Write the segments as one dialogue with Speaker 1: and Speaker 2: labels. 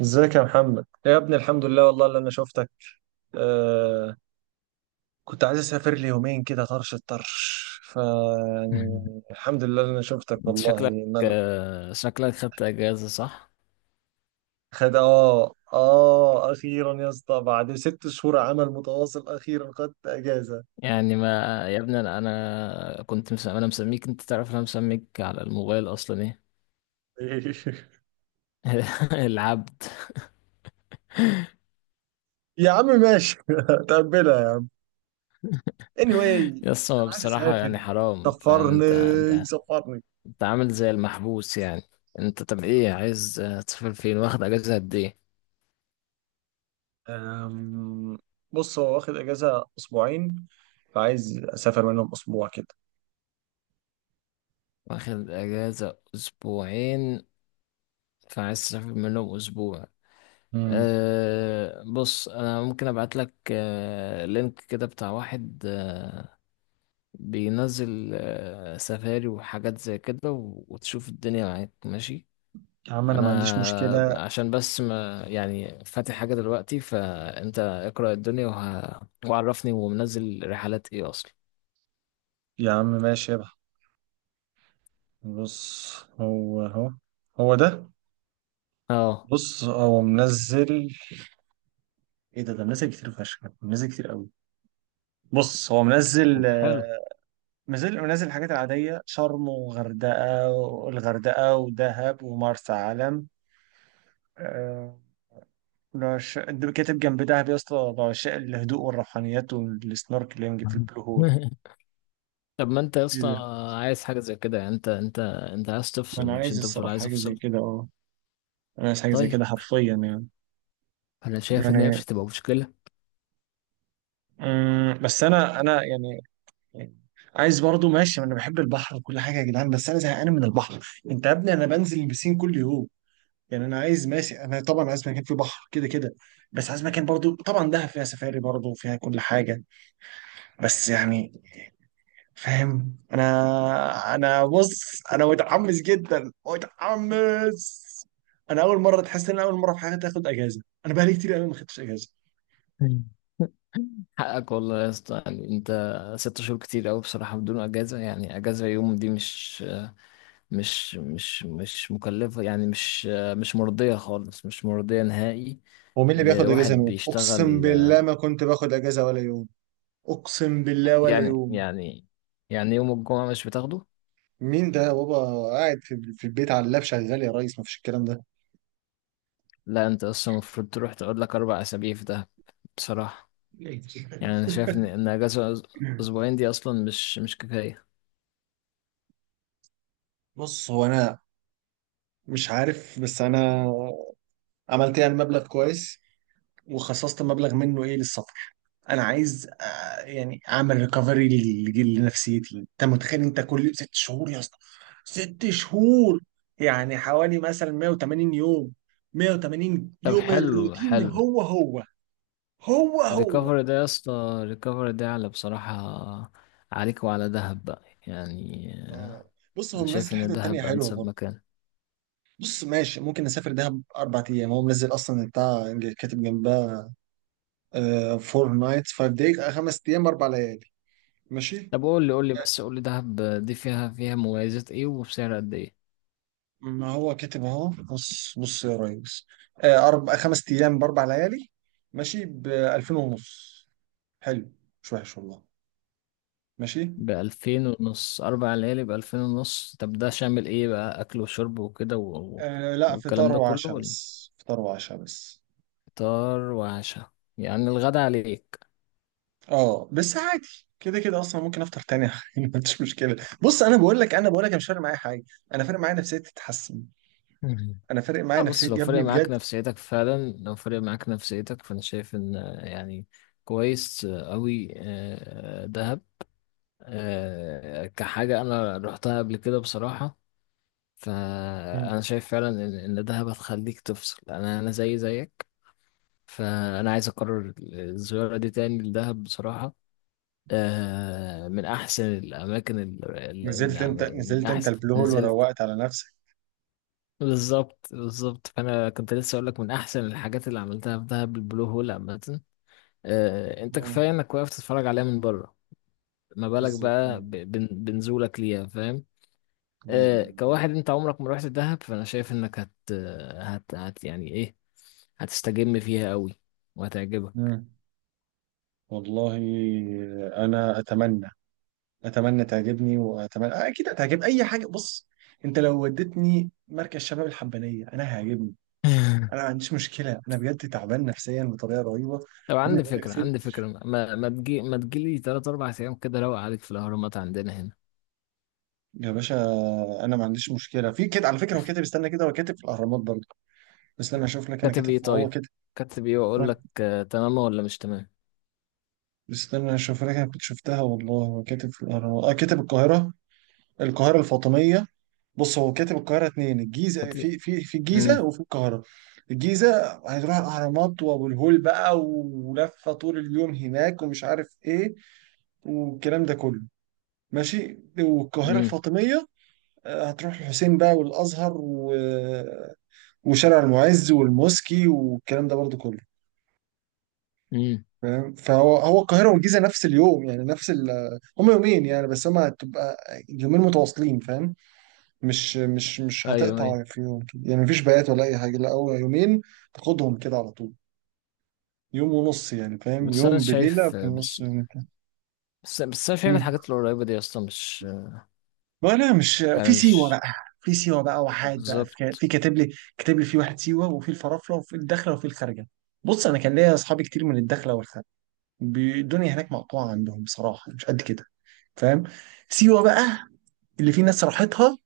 Speaker 1: ازيك يا محمد يا ابني، الحمد لله والله اللي انا شفتك. آه كنت عايز اسافر لي يومين كده. طرش الطرش ف يعني الحمد لله اللي انا شفتك
Speaker 2: انت
Speaker 1: والله
Speaker 2: شكلك
Speaker 1: مل...
Speaker 2: آه، شكلك خدت اجازه، صح؟
Speaker 1: خد اخيرا يا اسطى، بعد 6 شهور عمل متواصل اخيرا خدت اجازه.
Speaker 2: يعني ما يا ابني، انا انا مسميك. انت تعرف انا مسميك على الموبايل اصلا ايه. العبد.
Speaker 1: يا عم ماشي. تقبلها يعني anyway.
Speaker 2: يس، هو
Speaker 1: انا عايز
Speaker 2: بصراحه
Speaker 1: اسافر.
Speaker 2: يعني حرام. فاهم؟
Speaker 1: سفرني،
Speaker 2: انت
Speaker 1: سفرني.
Speaker 2: انت عامل زي المحبوس يعني. انت طب ايه عايز، تسافر فين؟ واخد اجازه قد ايه؟
Speaker 1: أم، بص، هو واخد اجازه اسبوعين، فعايز اسافر منهم اسبوع كده.
Speaker 2: واخد اجازه اسبوعين، فعايز تسافر منهم اسبوع.
Speaker 1: امم
Speaker 2: بص، انا ممكن ابعت لك لينك كده بتاع واحد بينزل سفاري وحاجات زي كده، وتشوف الدنيا معاك. ماشي؟
Speaker 1: يا عم انا ما عنديش
Speaker 2: انا
Speaker 1: مشكلة.
Speaker 2: عشان بس ما يعني فاتح حاجة دلوقتي، فانت اقرأ الدنيا وعرفني ومنزل رحلات ايه اصلا.
Speaker 1: يا عم ماشي يا بح. بص، هو هو هو ده.
Speaker 2: اه
Speaker 1: بص هو منزل. ايه ده منزل كتير فشخ، منزل كتير قوي. بص هو
Speaker 2: طب
Speaker 1: منزل،
Speaker 2: حلو.
Speaker 1: منزل الحاجات العادية: شرم، والغردقة، ودهب، ومرسى علم. آه، ده كاتب جنب دهب يا اسطى: بعشاء الهدوء والروحانيات، والسنوركلينج في البلو هول.
Speaker 2: طب ما انت يا
Speaker 1: ايه
Speaker 2: اسطى
Speaker 1: ده؟
Speaker 2: عايز حاجة زي كده يعني. انت انت عايز
Speaker 1: ما
Speaker 2: تفصل.
Speaker 1: انا
Speaker 2: مش
Speaker 1: عايز
Speaker 2: انت بتقول
Speaker 1: الصراحة
Speaker 2: عايز
Speaker 1: حاجة زي
Speaker 2: افصل؟
Speaker 1: كده، اه. انا عايز حاجة زي
Speaker 2: طيب،
Speaker 1: كده حرفيا يعني.
Speaker 2: انا شايف ان هي مش
Speaker 1: يعني
Speaker 2: هتبقى مشكلة.
Speaker 1: بس انا يعني، يعني عايز برضو، ماشي، انا بحب البحر وكل حاجه يا جدعان، بس انا زهقان من البحر. انت يا ابني انا بنزل البسين كل يوم. يعني انا عايز، ماشي، انا طبعا عايز مكان فيه بحر كده كده. بس عايز مكان برضو، طبعا دهب فيها سفاري برضو وفيها كل حاجه، بس يعني، فاهم؟ انا بص، انا متحمس جدا، متحمس. انا اول مره تحس ان أنا اول مره في حياتي اخد اجازه. انا بقالي كتير قوي ما خدتش اجازه.
Speaker 2: حقك والله يا اسطى، يعني انت ست شهور كتير قوي بصراحة بدون اجازة. يعني اجازة يوم دي مش مش مش مش مكلفة، يعني مش مرضية خالص، مش مرضية نهائي
Speaker 1: ومين اللي بياخد اجازه
Speaker 2: لواحد
Speaker 1: يوم؟ اقسم
Speaker 2: بيشتغل.
Speaker 1: بالله ما كنت باخد اجازه ولا يوم. اقسم بالله ولا
Speaker 2: يعني
Speaker 1: يوم.
Speaker 2: يعني يعني يوم الجمعة مش بتاخده؟
Speaker 1: مين ده يا بابا؟ قاعد في البيت على اللاب شغال يا ريس، مفيش الكلام ده.
Speaker 2: لا، انت اصلا المفروض تروح تقعد لك اربع اسابيع في ده. بصراحة، يعني انا شايف ان اجازة اسبوعين دي اصلا مش كفاية.
Speaker 1: بص هو انا مش عارف، بس انا عملت يعني مبلغ كويس، وخصصت مبلغ منه ايه للسفر. انا عايز، يعني، اعمل ريكفري لنفسيتي. انت متخيل؟ انت كل 6 شهور يا اسطى، 6 شهور، يعني حوالي مثلا 180 يوم. 180
Speaker 2: طب
Speaker 1: يوم
Speaker 2: حلو،
Speaker 1: الروتين
Speaker 2: حلو.
Speaker 1: هو هو، هو هو،
Speaker 2: الريكفري ده يا اسطى، الريكفري ده على بصراحة عليك وعلى دهب بقى يعني.
Speaker 1: اه. بص هو
Speaker 2: أنا شايف
Speaker 1: منزل
Speaker 2: إن
Speaker 1: حتة تانية
Speaker 2: دهب
Speaker 1: حلوة
Speaker 2: أنسب
Speaker 1: برضه.
Speaker 2: مكان.
Speaker 1: بص ماشي، ممكن نسافر دهب 4 أيام. هو منزل أصلا بتاع كاتب جنبها: فور نايتس فايف دايز، 5 أيام 4 ليالي، ماشي.
Speaker 2: طب قول لي، دهب دي فيها مميزات إيه؟ وبسعر قد إيه؟
Speaker 1: ما هو كاتب أهو. بص، بص يا ريس، أربع خمس أيام ب4 ليالي، ماشي، ب 2000 ونص. حلو، مش وحش والله، ماشي.
Speaker 2: بألفين ونص، أربع ليالي بألفين ونص؟ طب ده شامل إيه بقى، أكل وشرب وكده
Speaker 1: آه لا،
Speaker 2: والكلام
Speaker 1: فطار
Speaker 2: ده كله،
Speaker 1: وعشاء
Speaker 2: ولا
Speaker 1: بس، فطار وعشاء بس.
Speaker 2: فطار وعشاء؟ يعني الغدا عليك.
Speaker 1: اه بس عادي، كده كده اصلا ممكن افطر تاني. ما عنديش مشكله. بص انا بقول لك، انا بقول لك، أنا مش فارق معايا حاجه. انا فارق معايا نفسيتي تتحسن. انا فارق معايا
Speaker 2: لا بص، لو
Speaker 1: نفسيتي يا ابني
Speaker 2: فرق معاك
Speaker 1: بجد.
Speaker 2: نفسيتك فعلا، لو فرق معاك نفسيتك، فانا شايف ان يعني كويس قوي دهب. كحاجة انا رحتها قبل كده بصراحة،
Speaker 1: مم.
Speaker 2: فانا شايف فعلا إن دهب هتخليك تفصل. انا زي زيك. فانا عايز اكرر الزيارة دي تاني لدهب بصراحة. من احسن الاماكن اللي
Speaker 1: نزلت انت،
Speaker 2: عمل من
Speaker 1: نزلت انت
Speaker 2: احسن
Speaker 1: البلو هول
Speaker 2: نزلت.
Speaker 1: وروقت على نفسك.
Speaker 2: بالظبط، بالظبط. فانا كنت لسه اقول لك، من احسن الحاجات اللي عملتها في دهب البلو هول عامه. انت
Speaker 1: مم.
Speaker 2: كفايه انك واقف تتفرج عليها من بره. ما بالك
Speaker 1: بالظبط.
Speaker 2: بقى
Speaker 1: مم.
Speaker 2: بنزولك ليها، فاهم؟
Speaker 1: ايوه.
Speaker 2: كواحد انت عمرك ما رحت دهب، فانا شايف انك هت هت, هت يعني ايه، هتستجم فيها قوي وهتعجبك.
Speaker 1: مم. والله انا اتمنى، اتمنى تعجبني، واتمنى اكيد هتعجب اي حاجه. بص، انت لو وديتني مركز شباب الحبانيه انا هيعجبني. انا ما عنديش مشكله، انا بجد تعبان نفسيا بطريقه رهيبه.
Speaker 2: طب
Speaker 1: يا ابني
Speaker 2: عندي
Speaker 1: بقول لك
Speaker 2: فكره،
Speaker 1: ست
Speaker 2: عندي
Speaker 1: شهور.
Speaker 2: فكره، ما ما تجي ما تجيلي 3 4 ايام كده، روق عليك في الاهرامات عندنا هنا.
Speaker 1: يا باشا، انا ما عنديش مشكله في كده. على فكره هو كاتب، استنى كده، هو كاتب في الاهرامات برضه. استنى اشوف لك. انا
Speaker 2: كاتب
Speaker 1: كاتب،
Speaker 2: ايه؟
Speaker 1: ما هو
Speaker 2: طيب،
Speaker 1: كاتب.
Speaker 2: كاتب ايه واقول
Speaker 1: هو-
Speaker 2: لك تمام ولا مش تمام.
Speaker 1: استنى اشوف لك. انا كنت شفتها والله، هو كاتب في الاهرامات، اه، كاتب القاهره، القاهره الفاطميه. بص هو كاتب القاهره 2: الجيزه،
Speaker 2: كاتب
Speaker 1: في الجيزه وفي القاهره. الجيزه هتروح الاهرامات وابو الهول بقى، ولفه طول اليوم هناك، ومش عارف ايه والكلام ده كله، ماشي. والقاهره
Speaker 2: امم
Speaker 1: الفاطميه، هتروح الحسين بقى والازهر، وشارع المعز والموسكي والكلام ده برضو كله،
Speaker 2: امم
Speaker 1: فاهم؟ فهو هو القاهره والجيزه نفس اليوم، يعني نفس. هم يومين يعني، بس هم هتبقى يومين متواصلين، فاهم؟ مش
Speaker 2: ايوه، ايوه،
Speaker 1: هتقطع في يوم كده، يعني مفيش بيات ولا اي حاجه، لا هو يومين تاخدهم كده على طول. يوم ونص يعني، فاهم؟
Speaker 2: بس انا
Speaker 1: يوم بليله
Speaker 2: شايف.
Speaker 1: في النص يوم
Speaker 2: بس انا شايف
Speaker 1: كده.
Speaker 2: الحاجات القريبه دي يا اسطى مش،
Speaker 1: ولا مش
Speaker 2: يعني
Speaker 1: في سيوه
Speaker 2: مش
Speaker 1: بقى؟ في سيوه بقى، وحاد بقى، في
Speaker 2: بالظبط.
Speaker 1: في كاتب لي، في واحد: سيوه، وفي الفرافره، وفي الدخله، وفي الخارجه. بص انا كان ليا اصحابي كتير من الدخله والخارجه. الدنيا هناك مقطوعه عندهم بصراحه، مش قد كده، فاهم؟ سيوه بقى، اللي في ناس راحتها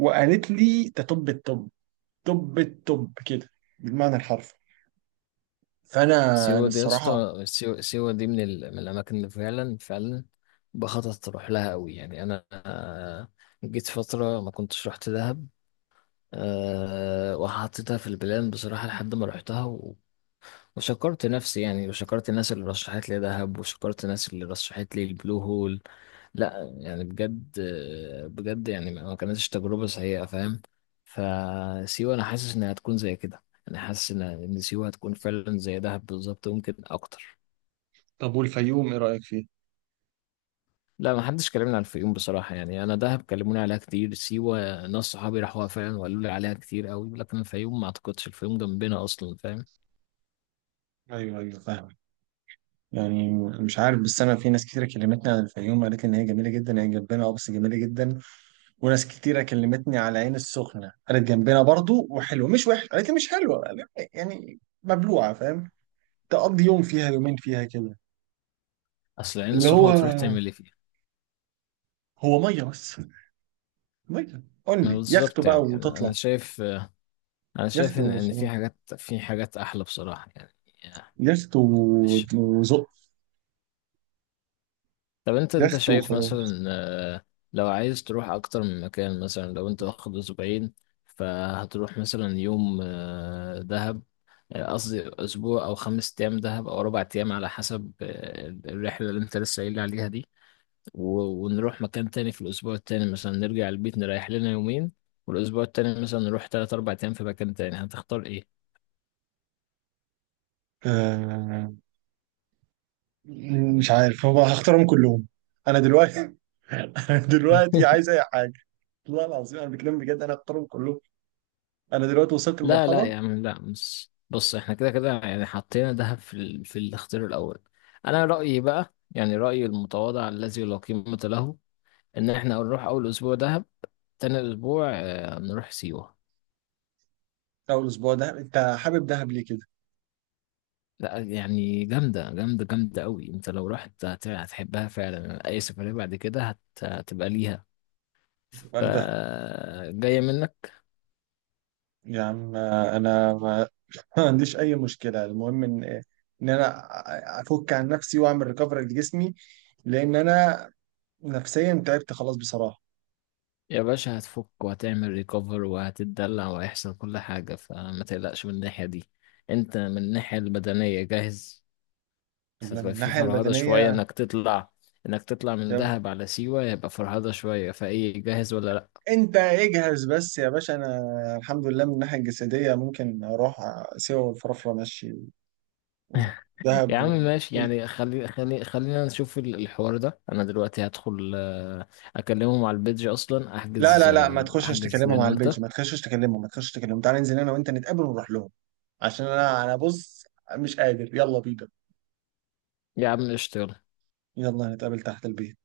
Speaker 1: وقالت لي ده طب الطب. كده بالمعنى الحرفي. فانا انا
Speaker 2: سيوه دي يا
Speaker 1: الصراحه.
Speaker 2: اسطى، سيوه دي من الاماكن اللي فعلا، فعلا بخطط اروح لها قوي، يعني انا. جيت فتره ما كنتش رحت دهب، وحطيتها في البلان بصراحه لحد ما رحتها، وشكرت نفسي، يعني وشكرت الناس اللي رشحت لي دهب، وشكرت الناس اللي رشحت لي البلو هول. لا يعني بجد، بجد يعني ما كانتش تجربة سيئة، فاهم؟ فسيوة أنا حاسس إنها هتكون زي كده. أنا حاسس إن سيوة هتكون فعلا زي دهب بالظبط، ممكن أكتر.
Speaker 1: طب والفيوم ايه رايك فيه؟
Speaker 2: لا، ما حدش كلمني عن الفيوم بصراحة، يعني أنا دهب كلموني عليها كتير. سيوة ناس صحابي راحوها فعلا وقالوا لي عليها كتير قوي، لكن الفيوم ما أعتقدش. الفيوم جنبنا أصلا، فاهم؟
Speaker 1: ايوه، ايوه، فاهم. يعني مش عارف، بس انا في ناس كتيره كلمتني عن الفيوم قالت لي ان هي جميله جدا، هي جنبنا اه، بس جميله جدا. وناس كتيره كلمتني على عين السخنه قالت جنبنا برضو وحلوه مش وحش، قالت لي مش حلوه، قالت لي يعني مبلوعه، فاهم؟ تقضي يوم فيها، يومين فيها كده.
Speaker 2: أصل العين
Speaker 1: اللي هو
Speaker 2: السخنة تروح تعمل إيه فيها؟
Speaker 1: هو ميه بس، ميه
Speaker 2: ما
Speaker 1: اونلي، يخت
Speaker 2: بالظبط،
Speaker 1: بقى
Speaker 2: يعني أنا
Speaker 1: وتطلع.
Speaker 2: شايف، أنا
Speaker 1: يخت
Speaker 2: شايف إن
Speaker 1: وخلاص.
Speaker 2: في حاجات أحلى بصراحة يعني.
Speaker 1: يخت
Speaker 2: مش
Speaker 1: وزق.
Speaker 2: طب، انت
Speaker 1: يخت
Speaker 2: شايف
Speaker 1: وخلاص.
Speaker 2: مثلا، لو عايز تروح اكتر من مكان، مثلا لو انت واخد اسبوعين، فهتروح مثلا يوم دهب، قصدي اسبوع او خمس ايام دهب او اربع ايام على حسب الرحله اللي انت لسه قايل لي عليها دي، ونروح مكان تاني في الاسبوع التاني. مثلا نرجع البيت، نريح لنا يومين، والاسبوع التاني مثلا نروح تلات اربع ايام في مكان تاني. هتختار ايه؟
Speaker 1: آه مش عارف، هو هختارهم كلهم. انا دلوقتي، دلوقتي عايز اي حاجه. والله العظيم انا بتكلم بجد، انا اختارهم كلهم. انا دلوقتي وصلت
Speaker 2: لا لا
Speaker 1: لمرحله.
Speaker 2: يا عم، لا. بص، بص، احنا كده كده يعني حطينا دهب في في الاختيار الاول. انا رايي بقى، يعني رايي المتواضع الذي لا قيمه له، ان احنا نروح اول اسبوع دهب، تاني اسبوع نروح سيوه.
Speaker 1: او الاسبوع ده، انت حابب دهب ليه كده؟
Speaker 2: لا يعني جامده، جامده، جامده قوي. انت لو رحت هتحبها فعلا. اي سفريه بعد كده هتبقى ليها. ف
Speaker 1: قال ده.
Speaker 2: جايه منك.
Speaker 1: يا عم انا ما ما عنديش اي مشكله، المهم ان انا افك عن نفسي واعمل ريكفري لجسمي، لان انا نفسيا تعبت خلاص بصراحه.
Speaker 2: يا باشا، هتفك وهتعمل ريكفر وهتتدلع وهيحصل كل حاجة، فما تقلقش من الناحية دي. انت من الناحية البدنية جاهز. بس
Speaker 1: من
Speaker 2: هتبقى في
Speaker 1: الناحيه
Speaker 2: فرهدة شوية
Speaker 1: البدنيه
Speaker 2: انك تطلع، انك تطلع من
Speaker 1: تمام.
Speaker 2: دهب على سيوة يبقى فرهدة شوية. فايه، جاهز ولا لا؟
Speaker 1: انت اجهز بس يا باشا، انا الحمد لله من الناحيه الجسديه ممكن اروح سيوه والفرافره، ماشي،
Speaker 2: يا عم
Speaker 1: ودهب.
Speaker 2: ماشي، يعني خلينا نشوف الحوار ده. انا دلوقتي هدخل اكلمهم على البيدج اصلا.
Speaker 1: لا،
Speaker 2: احجز
Speaker 1: لا، لا، ما
Speaker 2: آه،
Speaker 1: تخشش
Speaker 2: احجز
Speaker 1: تكلمهم
Speaker 2: انا
Speaker 1: على البيج،
Speaker 2: وانت.
Speaker 1: ما تخشش تكلمهم، ما تخشش تكلمهم. تعالى ننزل انا وانت، نتقابل ونروح لهم، عشان انا بص مش قادر، يلا بينا.
Speaker 2: يا عم قشطة، يلا.
Speaker 1: يلا نتقابل تحت البيت.